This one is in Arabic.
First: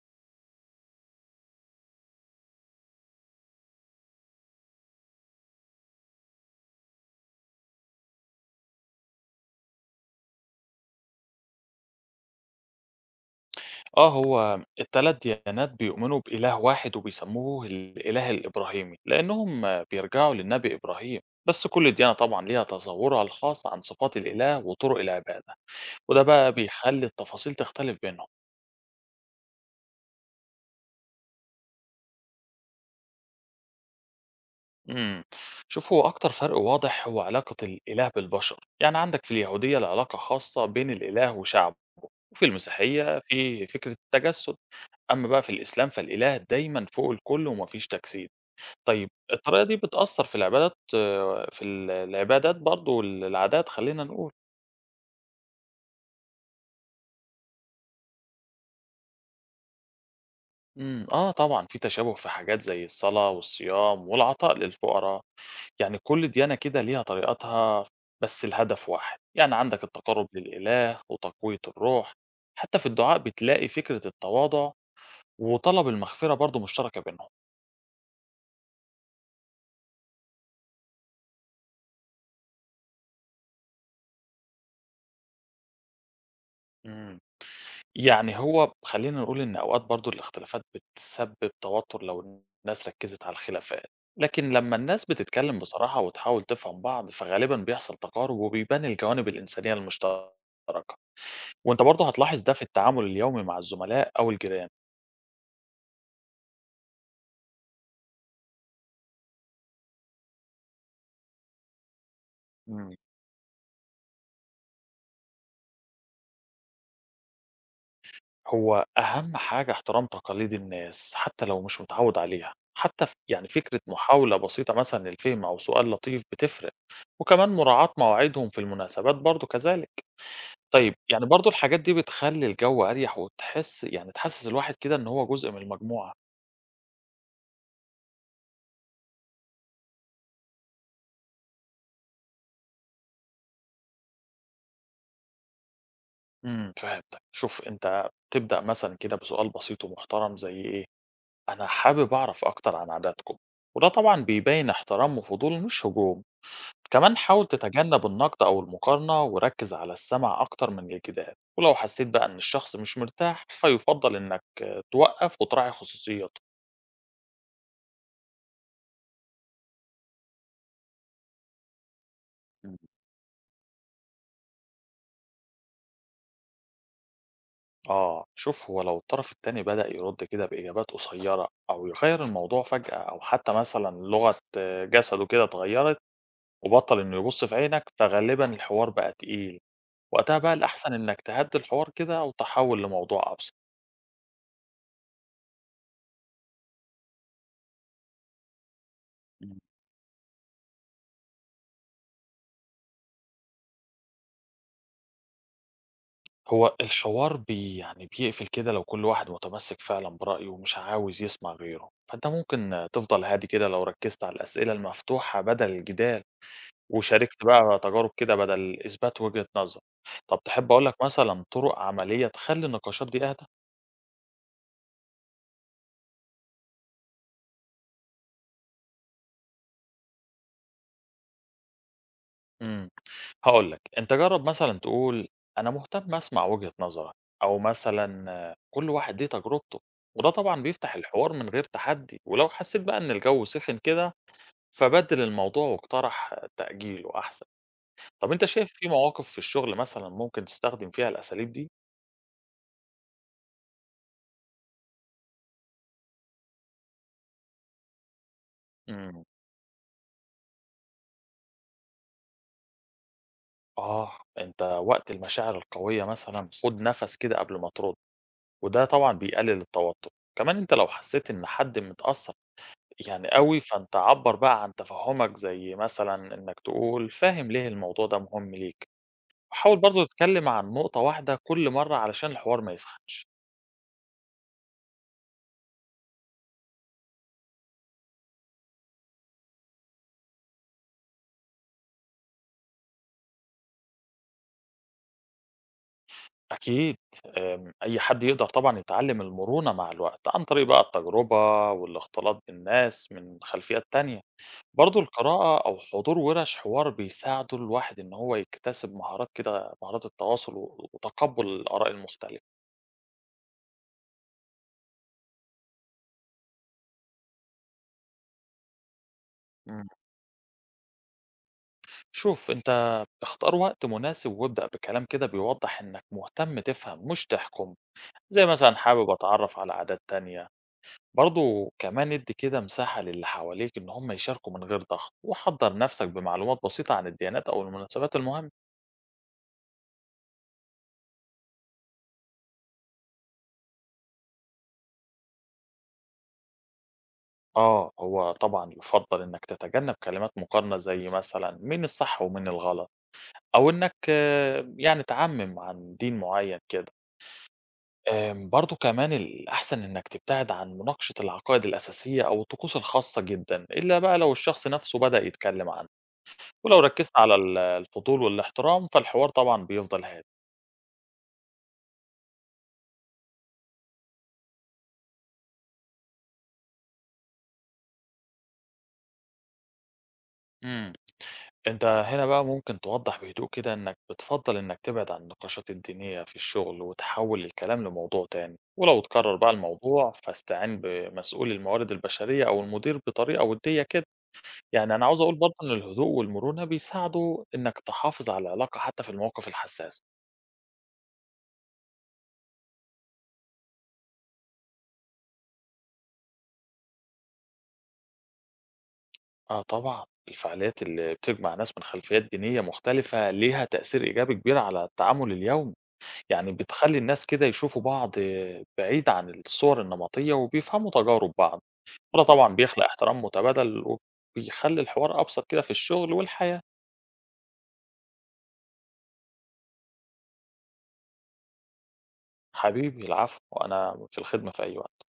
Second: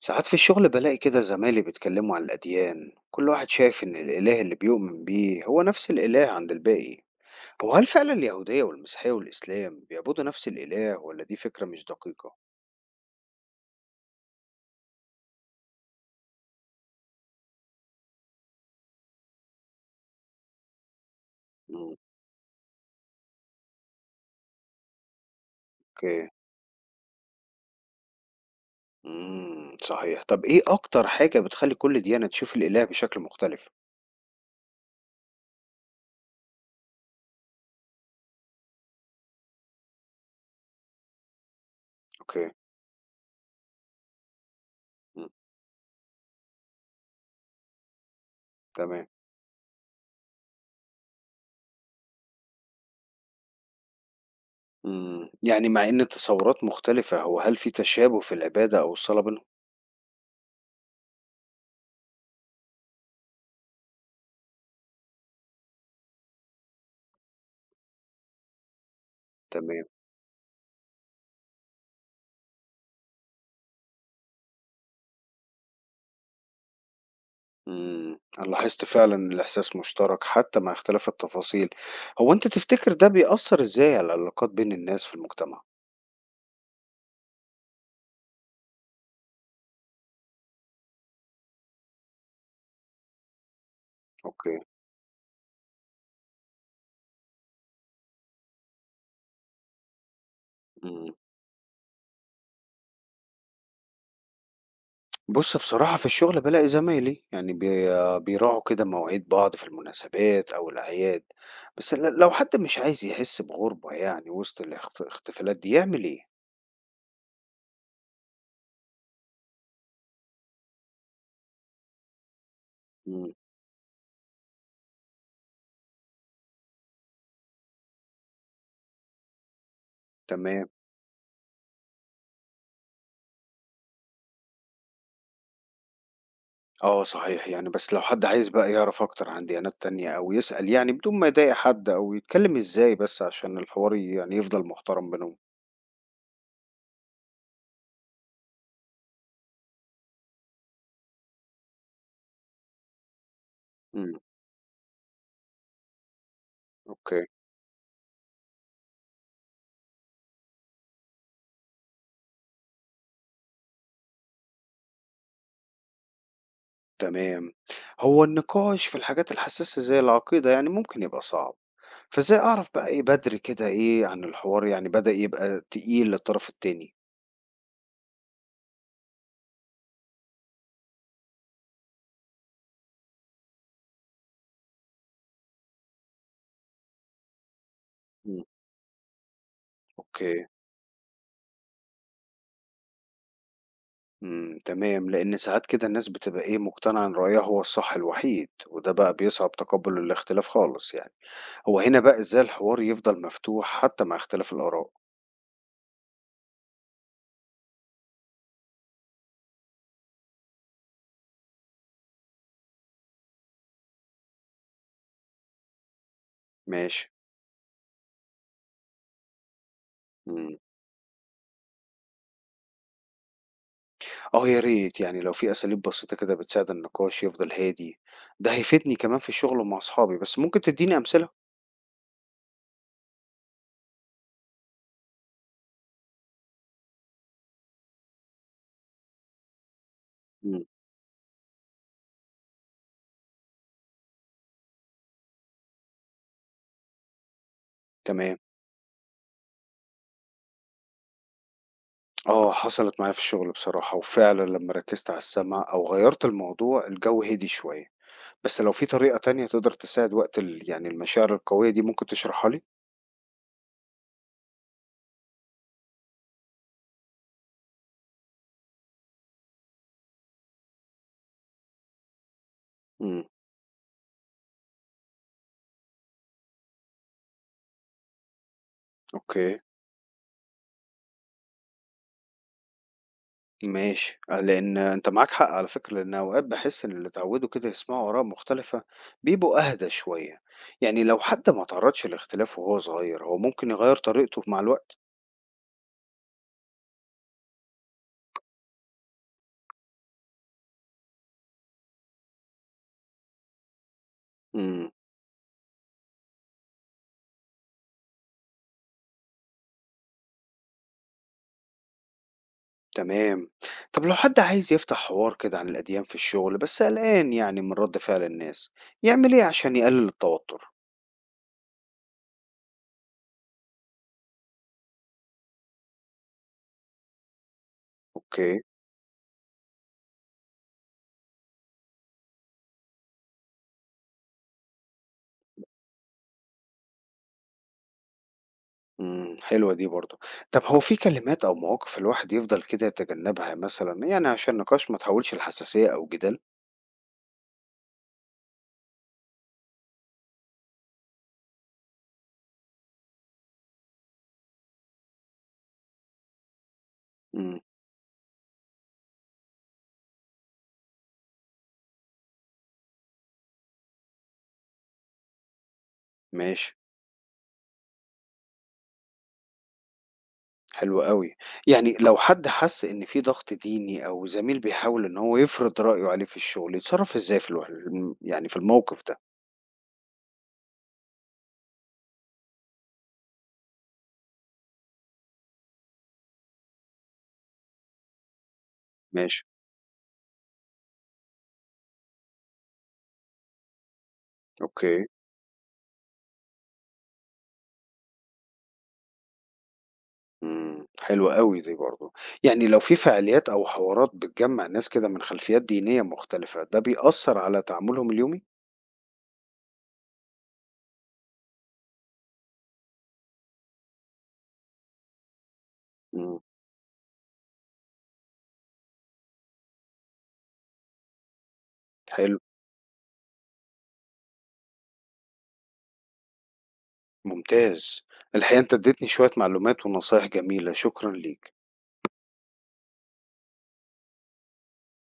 ساعات في الشغل بلاقي كده زمايلي بيتكلموا عن الأديان، كل واحد شايف إن الإله اللي بيؤمن بيه هو نفس الإله عند الباقي. هو هل فعلا اليهودية والمسيحية والإسلام بيعبدوا نفس الإله ولا دي فكرة مش دقيقة؟ آه، هو ال3 ديانات بيؤمنوا بإله واحد وبيسموه الإله الإبراهيمي، لأنهم بيرجعوا للنبي إبراهيم، بس كل مم، ديانة طبعًا ليها تصورها الخاص عن صفات الإله وطرق العبادة، وده أوكي. بقى بيخلي التفاصيل تختلف بينهم. صحيح، طب إيه أكتر حاجة بتخلي كل ديانة تشوف الإله بشكل مختلف؟ إمم، شوف هو أكتر فرق واضح هو علاقة الإله بالبشر، يعني عندك في اليهودية العلاقة خاصة بين الإله وشعبه، وفي أوكي. المسيحية في فكرة التجسد، أما مم. بقى في الإسلام فالإله دايمًا فوق الكل ومفيش تجسيد. تمام. طيب الطريقة دي بتأثّر في العبادات في ال العبادات برضه وال العادات خلّينا نقول. مم. يعني مع إن التصورات مختلفة، هو هل في تشابه في العبادة أو الصلاة بينهم؟ آه طبعًا في تشابه في حاجات زي الصلاة والصيام والعطاء للفقراء، يعني كل ديانة كده ليها طريقتها بس الهدف واحد، يعني تمام. عندك التقرُّب للإله وتقوية الروح، حتى في الدعاء بتلاقي فكرة التواضع وطلب المغفرة برضه مشتركة بينهم. أنا لاحظت فعلًا الإحساس مشترك حتى مع اختلاف التفاصيل. هو أنت تفتكر ده بيأثّر إزاي على العلاقات بين الناس في المجتمع؟ إمم. يعني هو خلّينا نقول إن أوقات برضه الاختلافات بتسبِّب توتُّر لو الناس ركّزت على الخلافات، لكن أوكي، لمّا الناس بتتكلّم بصراحة وتحاول تفهم بعض، فغالبًا بيحصل تقارُب وبيبان الجوانب الإنسانية المشتركة، إمم. وأنت برضه هتلاحظ ده في التعامل اليومي مع الزملاء أو الجيران. بُص، بصراحة في الشغل بالاقي زمايلي يعني بيراعوا كده مواعيد بعض في المناسبات أو الأعياد، بس لو حد مش إمم. عايز يحس بغُربة يعني وسط الاحتفالات دي يعمل إيه؟ هو أهَم حاجة احترام تقاليد الناس حتى لو مش متعوّد عليها، حتى إمم، يعني فكرة محاولة بسيطة مثلًا للفهم أو سؤال لطيف بتفرق، وكمان مراعاة مواعيدهم في المناسبات برضه كذلك. تمام. طيب، يعني برضه الحاجات دي بتخلّي الجو أريح وتحس يعني تحسّس الواحد كده إن هو جزء من المجموعة. آه صحيح، يعني بس لو حد عايز بقى يعرف أكتر عن ديانات تانية أو يسأل يعني بدون ما يضايق حد أو يتكلم إزاي بس عشان الحوار يعني يفضل محترم بينهم؟ إمم، فهمتك. شوف أنت تبدأ مثلًا كده بسؤال بسيط ومحترم زي إيه، أنا حابب أعرف أكتر عن عاداتكم، وده إمم، طبعًا بيبيّن احترام وفضول مش هجوم. كمان أوكي، حاول تتجنب النقد أو المقارنة وركّز على السمع أكتر من الجدال، ولو حسّيت بقى إن الشخص مش مرتاح فيُفضّل إنّك توقّف وتراعي خصوصيته. تمام. هو النقاش في الحاجات الحساسة زي العقيدة يعني ممكن يبقى صعب، فإزاي أعرف بقى إيه بدري كده إيه عن الحوار يعني بدأ يبقى تقيل للطرف التاني؟ آه شوف هو لو الطرف التاني بدأ يرد كده بإجابات قصيرة أو يغير الموضوع فجأة أو حتى مثلا لغة جسده كده اتغيرت وبطل إنه يبص في عينك إمم، فغالبا الحوار بقى تقيل. وقتها أوكي، بقى الأحسن إنك تهدي الحوار كده أو تحول لموضوع أبسط. إمم، تمام. لإن ساعات كده الناس بتبقى إيه مقتنعة إن رأيها هو الصح الوحيد، وده بقى بيصعب مم. تقبل الاختلاف خالص يعني. هو هنا بقى إزاي الحوار يفضل مفتوح حتى مع اختلاف الآراء؟ هو الحوار يعني بيقفل كده لو كل واحد متمسك فعلا برأيه ومش عاوز يسمع غيره فأنت ممكن تفضل هادي كده لو ركزت على الأسئلة المفتوحة بدل الجدال ماشي. وشاركت بقى تجارب كده بدل إثبات وجهة نظر. طب إمم. تحب أقول لك مثلًا طرق عملية تخلّي النقاشات دي أهدى؟ آه يا ريت، يعني لو في أساليب بسيطة كده بتساعد النقاش يفضل هادي، ده هيفيدني كمان في الشغل ومع أصحابي، بس ممكن تدّيني أمثلة؟ إمم، هاقول لك، أنت جرّب مثلًا تقول أنا مهتم أسمع وجهة نظرك، أو مثلًا كل واحد ليه تجربته، وده طبعًا إمم. بيفتح الحوار من غير تحدي، ولو حسيت بقى إن الجو سخن كده، فبدِّل الموضوع واقترح تأجيله أحسن. طب تمام. أنت شايف في مواقف في الشغل مثلًا ممكن تستخدم فيها الأساليب دي؟ آه، حصلت معايا في الشغل بصراحة، وفعلًا لمّا ركّزت على السمع أو غيّرت الموضوع، الجو هدي شوية. بس لو في طريقة إمم. تانية تقدر تساعد وقت يعني المشاعر القوية دي ممكن تشرحها لي؟ آه، أنت وقت المشاعر القوية مثلًا خُد نَفَس كده قبل ما ترُد، وده طبعًا بيقلل التوتر، كمان أنت لو حسيت إن حد متأثّر إمم، يعني أوي، فأنت عبّر بقى عن تفهُّمك زي مثلًا إنك تقول فاهم ليه الموضوع ده مهم ليك، أوكي. وحاول برضه تتكلم عن نقطة واحدة كل مرّة علشان الحوار ما يسخنش. ماشي، آه، لأن أنت معاك حق على فكرة، لأن أوقات بحس إن اللي اتعودوا كده يسمعوا آراء مختلفة بيبقوا أهدى شوية. يعني لو حد ما تعرضش لاختلاف وهو صغير، هو ممكن يغير طريقته مع الوقت. أكيد. أي حد يقدر طبعًا يتعلّم المرونة مع الوقت عن طريق بقى التجربة والاختلاط بالناس من خلفيات تانية. امم، برضه القراءة أو حضور ورش حوار بيساعدوا الواحد إن هو يكتسب مهارات كده مهارات التواصل وتقبل الآراء المختلفة. تمام. طب لو حد عايز يفتح حوار كده عن الأديان في الشغل بس قلقان يعني من رد فعل الناس، يعمل إيه عشان مم. يقلل التوتر؟ شوف أنت اختار وقت مناسب وابدأ بكلام كده بيوضح إنك مهتم تفهم مش تحكم زي أوكي. مثلا حابب أتعرف على عادات تانية. برضه كمان ادي كده مساحة للي حواليك إن هم يشاركوا من غير ضغط وحضر نفسك بمعلومات بسيطة عن الديانات أو المناسبات المهمة. حلوة دي برضه. طب هو في كلمات أو مواقف الواحد يفضل كده يتجنبها مثلا يعني عشان النقاش ما تحولش لحساسية أو جدال؟ آه هو طبعا يفضل إنك تتجنب كلمات مقارنة زي مثلا مين الصح ومين الغلط. أو إنك يعني تعمّم عن دين معيّن كده. امم. برضه كمان الأحسن إنك تبتعد عن مناقشة العقائد الأساسية أو الطقوس الخاصة جدًا، إلا بقى لو الشخص نَفْسه بدأ يتكلّم عنها، ماشي. ولو ركّزت على الفضول والاحترام فالحوار طبعًا بيفضل هادي. حلو أوي. يعني لو حد حس إن في ضغط ديني أو زميل بيحاول إن هو يفرض رأيه عليه في الشغل، يتصرّف إزاي في الوح الم يعني في الموقف ده؟ إمم. أنت هنا بقى ممكن توضّح بهدوء كده إنك بتفضّل إنك تبعد عن النقاشات الدينية في الشغل وتحوّل الكلام لموضوع تاني، ولو اتكرر ماشي، بقى الموضوع فاستعِن بمسؤول الموارد البشرية أو المدير بطريقة وديّة كده. يعني أوكي، أنا عاوز أقول برضه إن الهدوء والمرونة بيساعدوا إنك تحافظ على العلاقة حتى في المواقف الحساسة. إمم. حلوة أوي دي برضه. يعني لو في فعاليات أو حوارات بتجمّع ناس كده من خلفيات دينية مختلفة، ده بيأثّر على تعاملهم اليومي؟ آه طبعًا، الفعاليات اللي بتجمع ناس من خلفيات دينية مختلفة ليها تأثير إيجابي كبير على التعامل اليومي، إمم، يعني بتخلّي الناس كده يشوفوا بعض بعيد عن الصور النمطية وبيفهموا تجارب بعض، وده حلو، طبعًا بيخلق احترام متبادل وبيخلّي الحوار أبسط كده في الشغل والحياة. ممتاز. الحقيقة أنت ادّيتني شوية معلومات ونصايح جميلة، شكرًا ليك. حبيبي العفو، أنا في الخدمة في أي وقت.